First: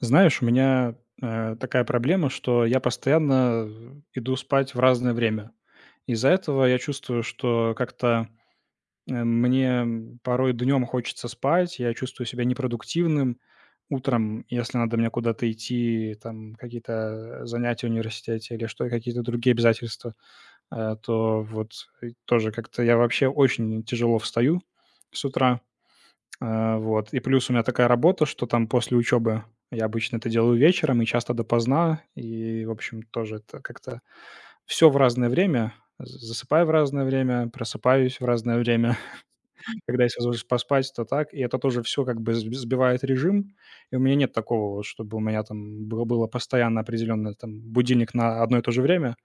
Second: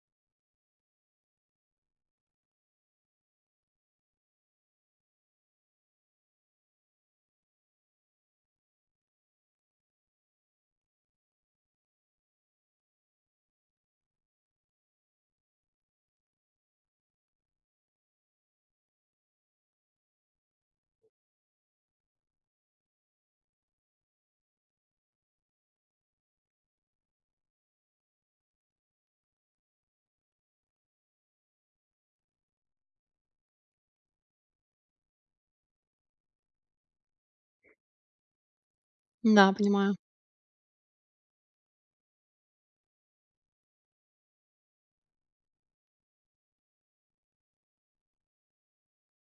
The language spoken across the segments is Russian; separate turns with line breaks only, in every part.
Знаешь, у меня такая проблема, что я постоянно иду спать в разное время. Из-за этого я чувствую, что как-то мне порой днем хочется спать, я чувствую себя непродуктивным. Утром, если надо мне куда-то идти, там какие-то занятия в университете или что, какие-то другие обязательства, то вот и тоже как-то я вообще очень тяжело встаю с утра. А, вот. И плюс у меня такая работа, что там после учебы я обычно это делаю вечером и часто допоздна. И, в общем, тоже это как-то все в разное время. З засыпаю в разное время, просыпаюсь в разное время.
Да, понимаю.
Когда есть возможность поспать, то так. И это тоже все как бы сб сбивает режим. И у меня нет такого вот, чтобы у меня там было постоянно определённо там будильник на одно и то же время.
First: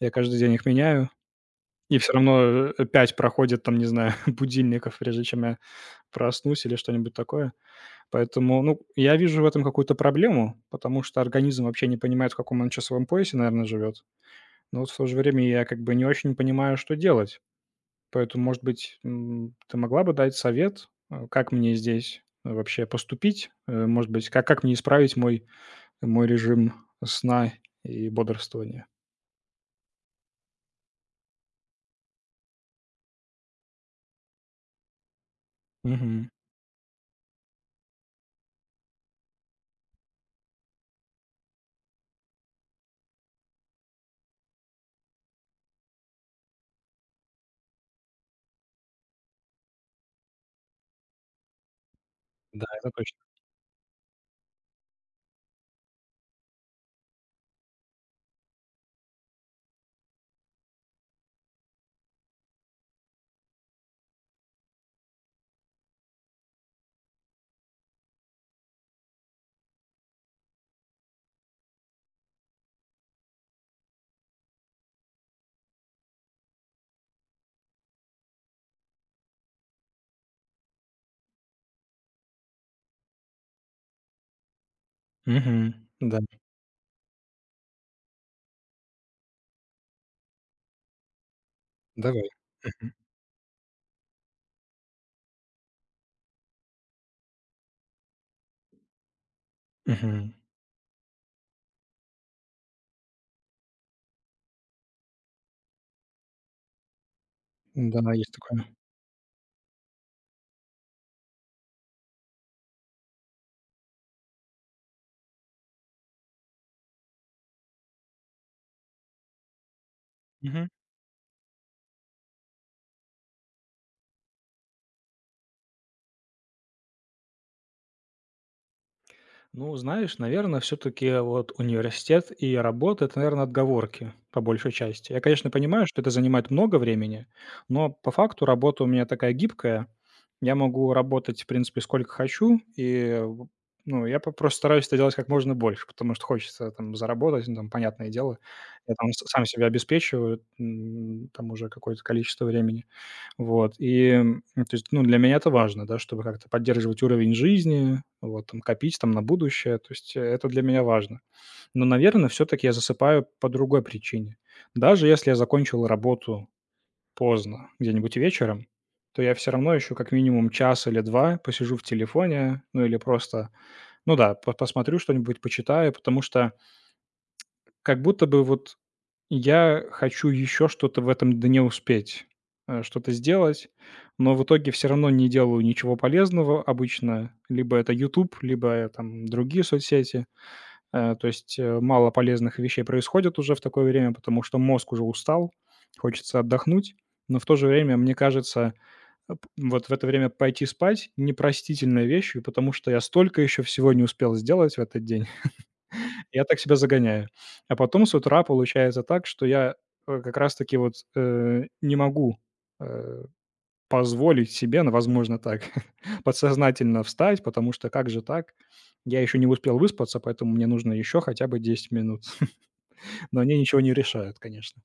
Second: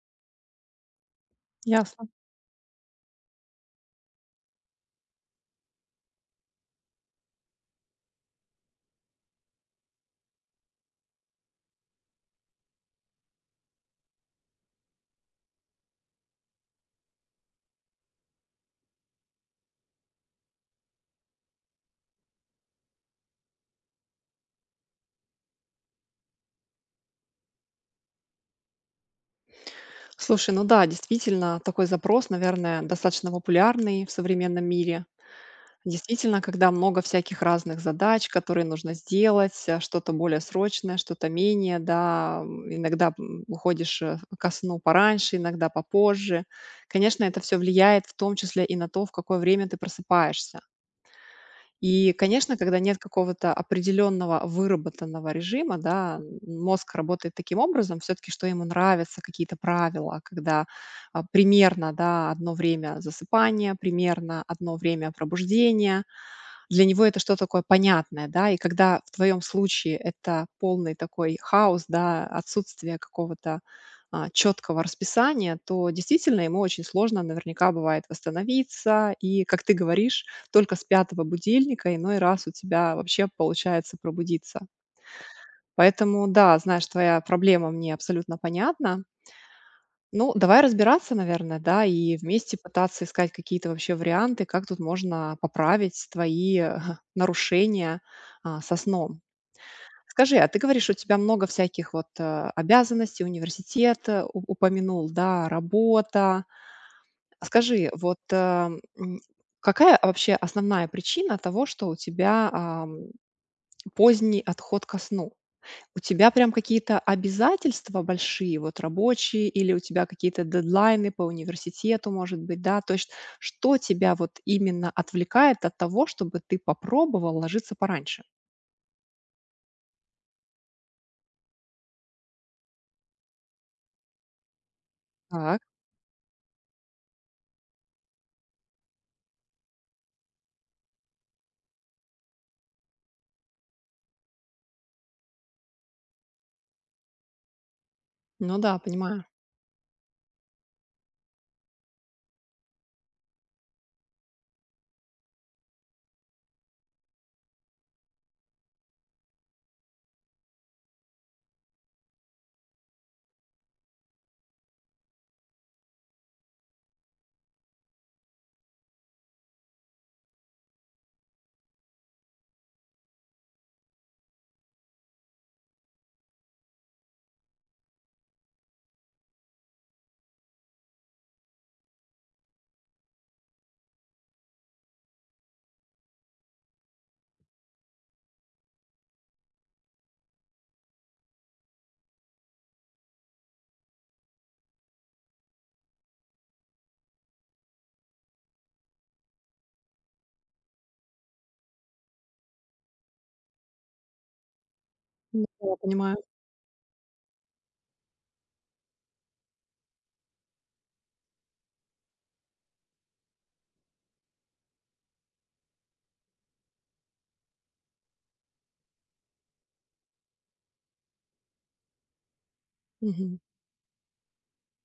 Я каждый день их меняю. И
Ясно.
все равно, 5 проходит там, не знаю, будильников, прежде чем я проснусь или что-нибудь такое. Поэтому, ну, я вижу в этом какую-то проблему, потому что организм вообще не понимает, в каком он часовом поясе, наверное, живет. Но вот в то же время я как бы не очень понимаю, что делать. Поэтому, может быть, ты могла бы дать совет, как мне здесь вообще поступить? Может быть, как мне исправить мой, мой режим сна и бодрствования?
Слушай, ну да, действительно, такой запрос, наверное, достаточно популярный в современном мире.
Мгм.
Действительно, когда много всяких разных задач, которые нужно сделать, что-то более срочное, что-то менее, да, иногда уходишь ко сну пораньше, иногда попозже. Конечно, это все влияет в том числе и на то, в какое время ты просыпаешься. И, конечно,
Да,
когда
это
нет
точно.
какого-то определенного выработанного режима, да, мозг работает таким образом все-таки, что ему нравятся какие-то правила, когда примерно, да, одно время засыпания, примерно одно время пробуждения, для него это что-то такое понятное, да. И когда в твоем случае это полный такой хаос, да, отсутствие какого-то, четкого расписания, то действительно ему очень сложно наверняка бывает восстановиться. И, как ты говоришь, только с пятого будильника иной раз у тебя вообще получается пробудиться.
Мгм. Да,
Поэтому да, знаешь, твоя проблема мне абсолютно понятна. Ну, давай разбираться, наверное, да, и
давай.
вместе
Мгм.
пытаться искать какие-то вообще варианты, как тут можно поправить твои нарушения со сном.
Мгм.
Скажи, а ты говоришь, у тебя много всяких вот обязанностей, университет упомянул, да, работа. А скажи,
Да,
вот
есть такое.
м, какая вообще основная причина того, что у тебя поздний отход ко сну? У тебя прям какие-то обязательства большие, вот рабочие, или у тебя какие-то
Мгм.
дедлайны по университету, может быть, да? То есть что тебя вот именно отвлекает от того, чтобы ты попробовал ложиться пораньше?
Ну, знаешь, наверное, все-таки вот университет и работа — это, наверное, отговорки по большей части. Я, конечно,
Так.
понимаю, что это занимает много времени, но по факту работа у меня такая гибкая. Я могу работать, в принципе, сколько хочу, ну, я просто стараюсь это делать как можно больше, потому что хочется там заработать, ну, там, понятное дело.
Ну да,
Я там
понимаю.
сам себя обеспечиваю там уже какое-то количество времени. Вот, и, то есть, ну, для меня это важно, да, чтобы как-то поддерживать уровень жизни, вот, там, копить там на будущее, то есть это для меня важно. Но, наверное, все-таки я засыпаю по другой причине. Даже если я закончил работу поздно, где-нибудь вечером, то я все равно еще как минимум час или два посижу в телефоне, ну или просто, ну да, посмотрю что-нибудь, почитаю, потому что как будто бы вот я хочу еще что-то в этом дне успеть, что-то сделать, но в итоге все равно не делаю ничего полезного обычно. Либо это YouTube, либо, там другие соцсети. То есть, мало полезных вещей происходит уже в такое время, потому что мозг уже устал, хочется отдохнуть. Но в то же время, мне кажется, э, п вот в это время пойти спать — непростительная вещь, и потому что я столько еще всего не успел сделать в этот день.
Ну да, понимаю.
Я так себя загоняю. А потом с утра получается так, что я, как раз таки вот, не могу, э, позволить себе, ну, возможно, так, подсознательно встать, потому что как же так? Я еще не успел выспаться, поэтому мне нужно еще хотя бы 10 минут.
Мгм.
Но они ничего не решают, конечно.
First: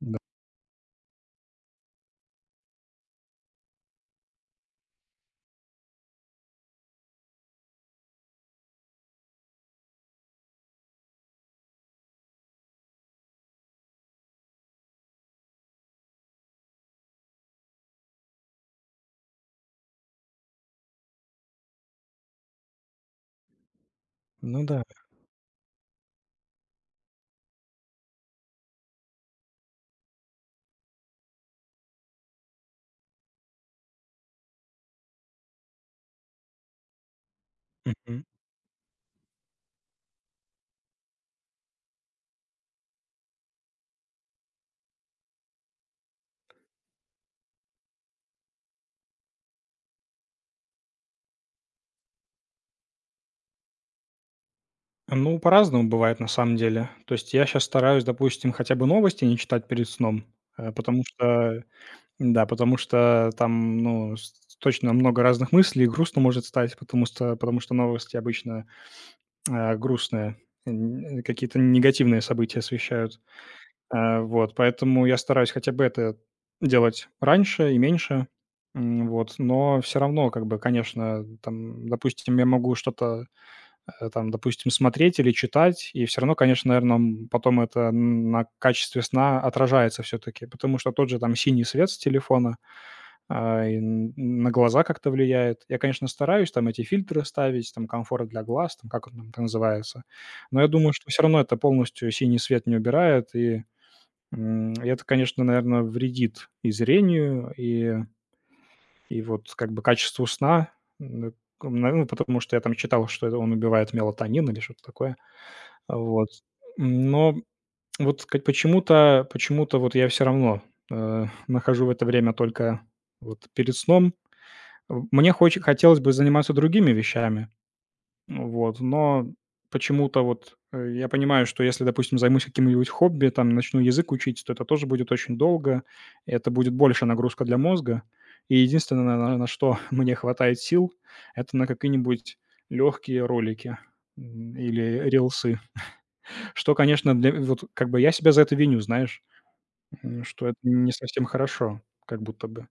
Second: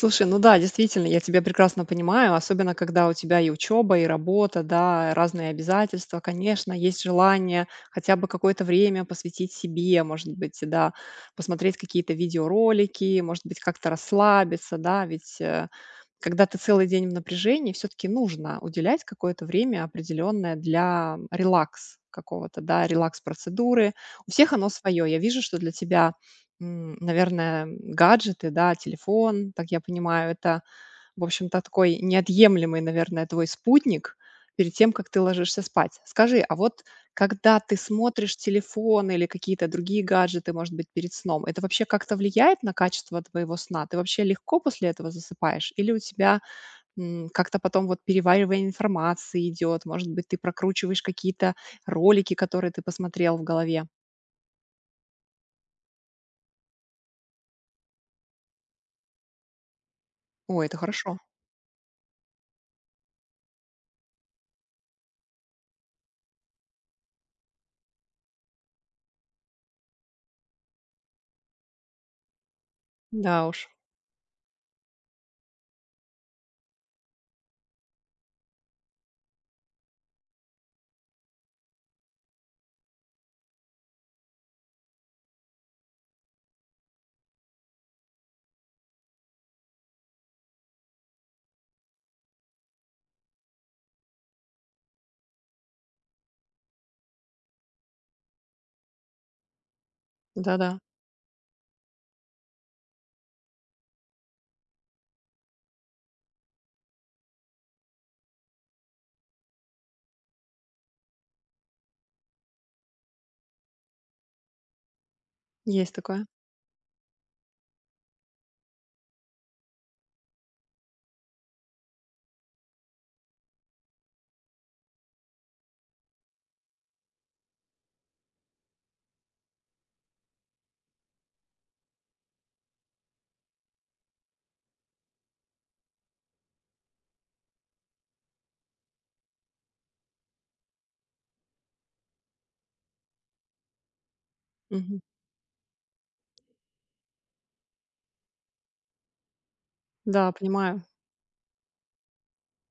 Да.
ну да, действительно, я тебя прекрасно понимаю, особенно когда у тебя и учеба, и работа, да, разные обязательства. Конечно, есть желание хотя бы какое-то время посвятить себе, может быть, да, посмотреть какие-то видеоролики, может быть, как-то расслабиться, да, ведь когда ты целый день в напряжении, все-таки нужно уделять какое-то время определенное для релакс какого-то, да, релакс-процедуры. У всех
Ну
оно
да.
свое. Я вижу, что для тебя наверное, гаджеты, да, телефон, так я понимаю, это, в общем-то, такой неотъемлемый, наверное, твой спутник перед тем, как ты ложишься спать. Скажи, а вот когда ты
Мгм.
смотришь телефон или какие-то другие гаджеты, может быть, перед сном, это вообще как-то влияет на качество твоего сна? Ты вообще легко после этого засыпаешь? Или у тебя как-то потом вот переваривание информации идет? Может быть, ты прокручиваешь какие-то ролики, которые ты посмотрел в голове?
Ну, по-разному бывает на самом деле. То есть я сейчас стараюсь, допустим, хотя бы новости не читать перед сном,
О, это
потому
хорошо.
что да, потому что там, ну, с точно много разных мыслей, грустно может стать, потому что новости обычно, грустные, н какие-то негативные события освещают.
Да уж,
А, вот, поэтому я стараюсь хотя бы это делать раньше и меньше. Вот, но все равно, как бы, конечно, там, допустим, я могу что-то, там, допустим, смотреть или читать, и все равно, конечно, наверное, потом это на качестве сна отражается все таки, потому что тот же, там, синий свет с телефона, и н на глаза как-то влияет. Я, конечно, стараюсь там эти фильтры ставить, там комфорт для глаз, там как он там это называется. Но я
да-да.
думаю, что все равно это полностью синий свет не убирает, и, и это, конечно, наверное, вредит и зрению, и вот как бы качеству сна. М, ну, потому что я там читал, что это он убивает мелатонин или что-то такое.
Есть такое.
Вот. Но вот как почему-то вот я все равно, нахожу в это время только вот перед сном мне хоч хотелось бы заниматься другими вещами, вот, но почему-то вот, я понимаю, что если, допустим, займусь каким-нибудь хобби, там, начну язык учить, то это тоже будет очень долго, и это будет больше нагрузка для мозга. И единственное, на что мне хватает сил, это на какие-нибудь легкие ролики,
Мгм.
или рилсы, что, конечно, для вот как бы я себя за это виню, знаешь,
Да,
что это
понимаю.
не совсем хорошо как будто бы.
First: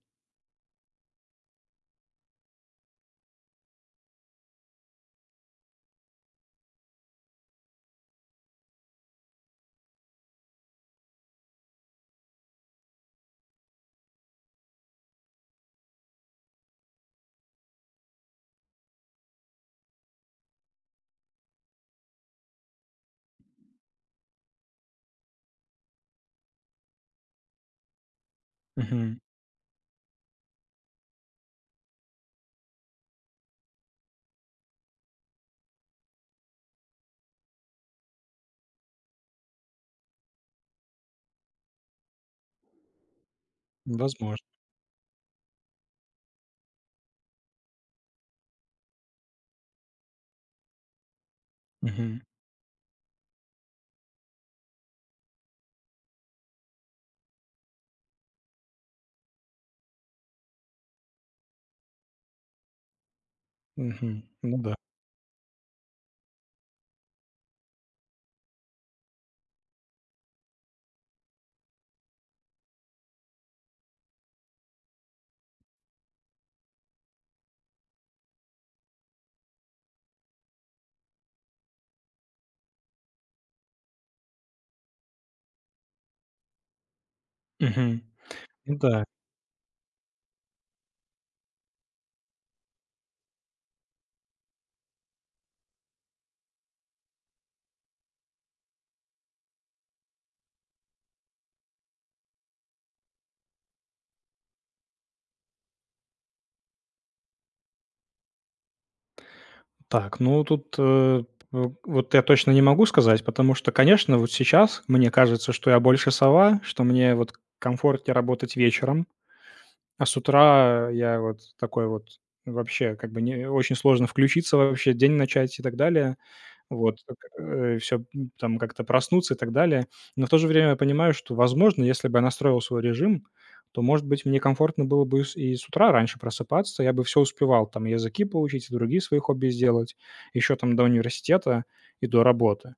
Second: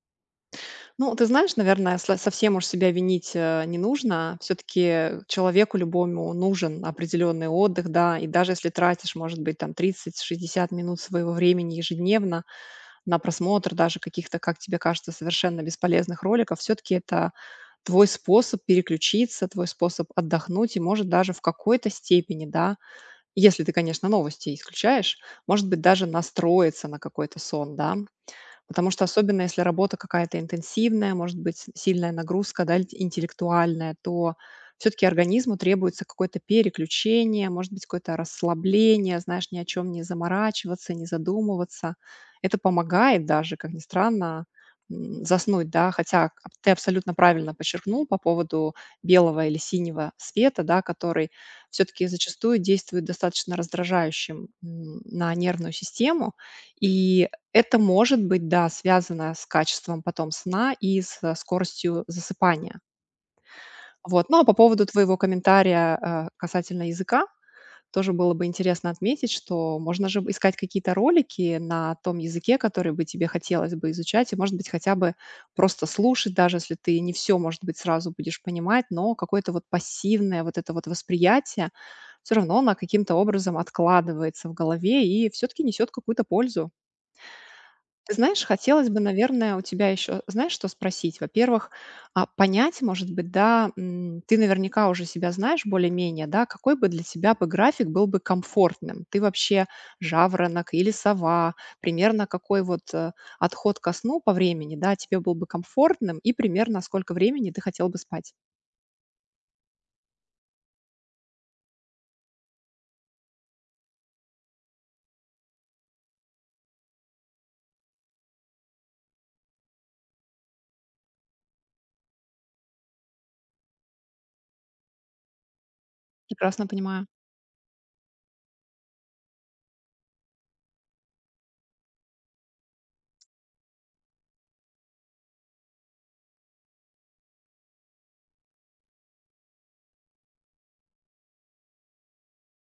Ну, ты знаешь, наверное, сло совсем уж себя винить, не нужно. Все таки человеку любому нужен определенный отдых, да. И даже если тратишь, может быть, там 30–60 минут своего времени ежедневно на просмотр даже каких-то, как тебе кажется, совершенно бесполезных роликов, все таки это твой способ переключиться, твой способ отдохнуть и, может, даже в какой-то степени, да, если ты, конечно, новости исключаешь, может быть, даже настроиться на какой-то сон, да. Потому что
Мгм.
особенно если работа какая-то интенсивная, может быть, сильная нагрузка, да, интеллектуальная, то все-таки организму требуется какое-то переключение, может быть, какое-то расслабление, знаешь, ни о чем не заморачиваться, не задумываться. Это помогает даже, как ни странно,
Возможно.
заснуть, да, хотя ты абсолютно правильно подчеркнул по поводу белого или синего света, да, который все-таки
Мгм.
зачастую действует достаточно раздражающим на нервную систему, и это может быть, да, связано с качеством потом сна и с скоростью засыпания.
Мгм.
Вот. Ну, а по
Ну да.
поводу твоего комментария, касательно языка, тоже было бы интересно отметить, что можно же искать какие-то ролики на том языке, который бы тебе хотелось бы изучать, и, может быть, хотя бы просто слушать, даже если ты не все, может быть, сразу будешь понимать, но какое-то вот пассивное вот это вот восприятие все равно, оно каким-то образом откладывается в голове и все таки несет какую-то пользу.
Мгм.
Ты знаешь,
Ну
хотелось бы,
да.
наверное, у тебя еще, знаешь, что спросить? Во-первых, понять, может быть, да, ты наверняка уже себя знаешь более-менее, да, какой бы для тебя бы график был бы комфортным? Ты вообще жаворонок или сова? Примерно какой вот отход ко сну по времени, да, тебе был бы комфортным и примерно сколько времени ты хотел бы спать?
Так, ну тут, э, в вот я точно не могу сказать, потому что, конечно, вот сейчас мне кажется, что я больше сова, что мне вот комфортнее работать вечером, а с утра я вот такой вот вообще как бы не очень сложно включиться вообще, день начать и так далее.
Прекрасно
Вот,
понимаю.
все там как-то проснуться и так далее. Но в то же время я понимаю, что, возможно, если бы я настроил свой режим, то, может быть, мне комфортно было бы с утра раньше просыпаться. Я бы все успевал, там, языки поучить, и другие свои хобби сделать еще там до университета и до работы.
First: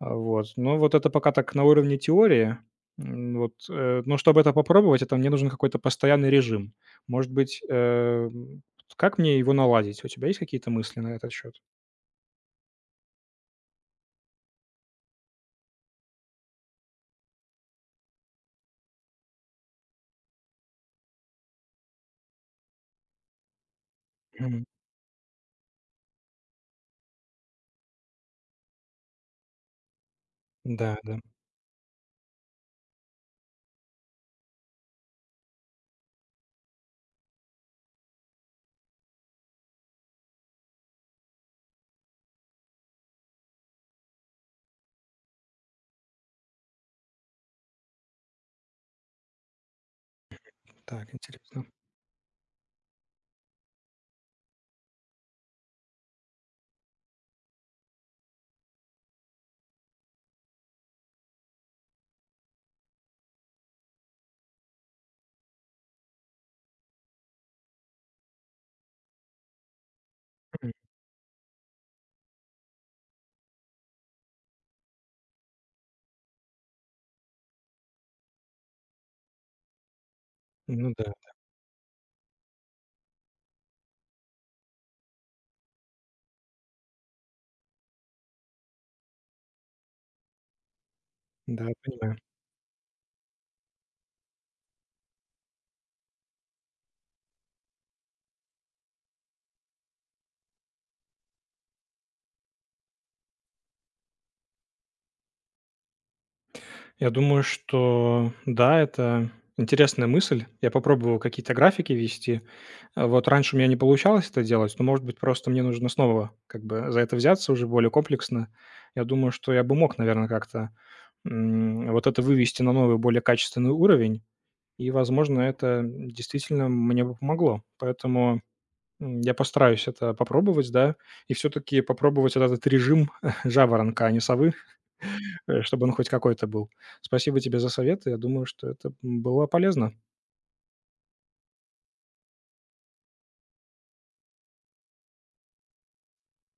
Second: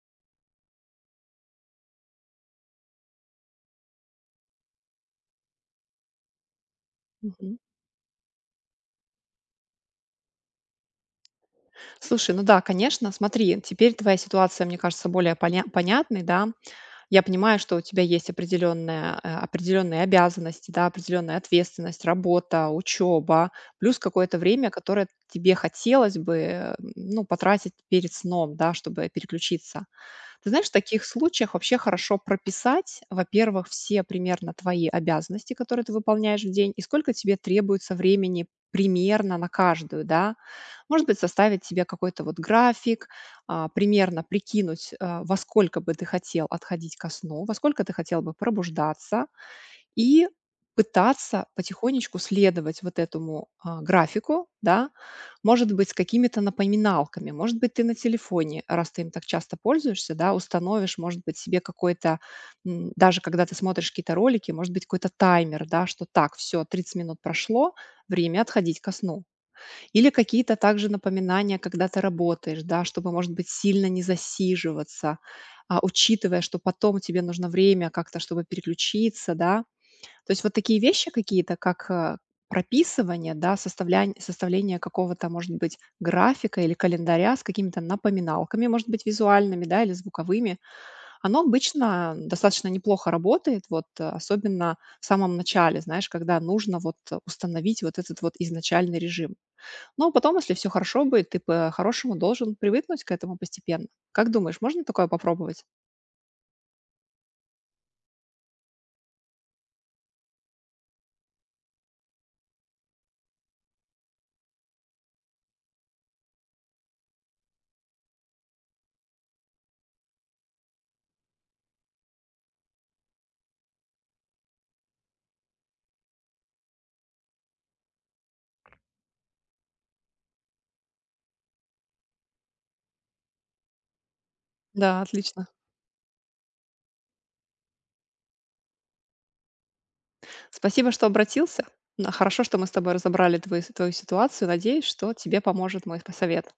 А, вот. Но вот это пока так на уровне теории. Но чтобы это попробовать, это мне нужен какой-то постоянный режим. Может
Мгм.
быть, как мне его наладить? У тебя есть какие-то мысли на этот счет?
Слушай, ну да, конечно, смотри, теперь твоя ситуация, мне кажется, более понятной, да. Я понимаю, что у тебя есть определенная, определенные обязанности, да, определенная ответственность, работа, учеба, плюс какое-то
Мгм.
время, которое тебе хотелось бы, ну, потратить перед сном, да, чтобы переключиться. Ты знаешь, в
Да,
таких
да.
случаях вообще хорошо прописать, во-первых, все примерно твои обязанности, которые ты выполняешь в день, и сколько тебе требуется времени примерно на каждую, да, может быть, составить себе какой-то вот график, примерно прикинуть, во сколько бы ты хотел отходить ко сну, во сколько ты хотел бы пробуждаться, и
Так,
пытаться
интересно.
потихонечку следовать вот этому, графику, да. Может быть, с какими-то напоминалками, может быть, ты на телефоне, раз ты им так часто пользуешься, да, установишь, может быть, себе какой-то, даже когда ты смотришь какие-то ролики, может быть, какой-то таймер, да, что так, все, 30 минут прошло, время отходить ко сну. Или какие-то
М,
также напоминания, когда ты работаешь, да, чтобы, может быть, сильно не засиживаться, учитывая, что потом тебе нужно время как-то, чтобы переключиться, да. То есть вот такие
ну
вещи
да,
какие-то, как прописывание, да, составление какого-то, может быть, графика или календаря с какими-то напоминалками, может быть, визуальными, да, или звуковыми, оно
да,
обычно
понимаю.
достаточно неплохо работает, вот, особенно в самом начале, знаешь, когда нужно вот установить вот этот вот изначальный режим. Но потом, если все хорошо будет, ты по-хорошему должен привыкнуть к этому постепенно. Как думаешь, можно такое попробовать?
Я думаю, что да, это интересная мысль. Я попробовал какие-то графики вести. А, вот раньше у меня не получалось это делать, но, может быть, просто мне нужно снова как бы за это взяться уже более комплексно. Я думаю, что я бы мог, наверное, как-то, вот это вывести на новый, более качественный уровень, и, возможно, это действительно мне бы помогло. Поэтому я постараюсь это попробовать, да, и все таки попробовать вот этот режим жаворонка, а не совы,
Да, отлично.
чтобы он хоть какой-то был. Спасибо тебе за советы. Я думаю, что это, было полезно.
Спасибо, что обратился. Н Хорошо, что мы с тобой разобрали твою ситуацию. Надеюсь, что тебе поможет мой п совет.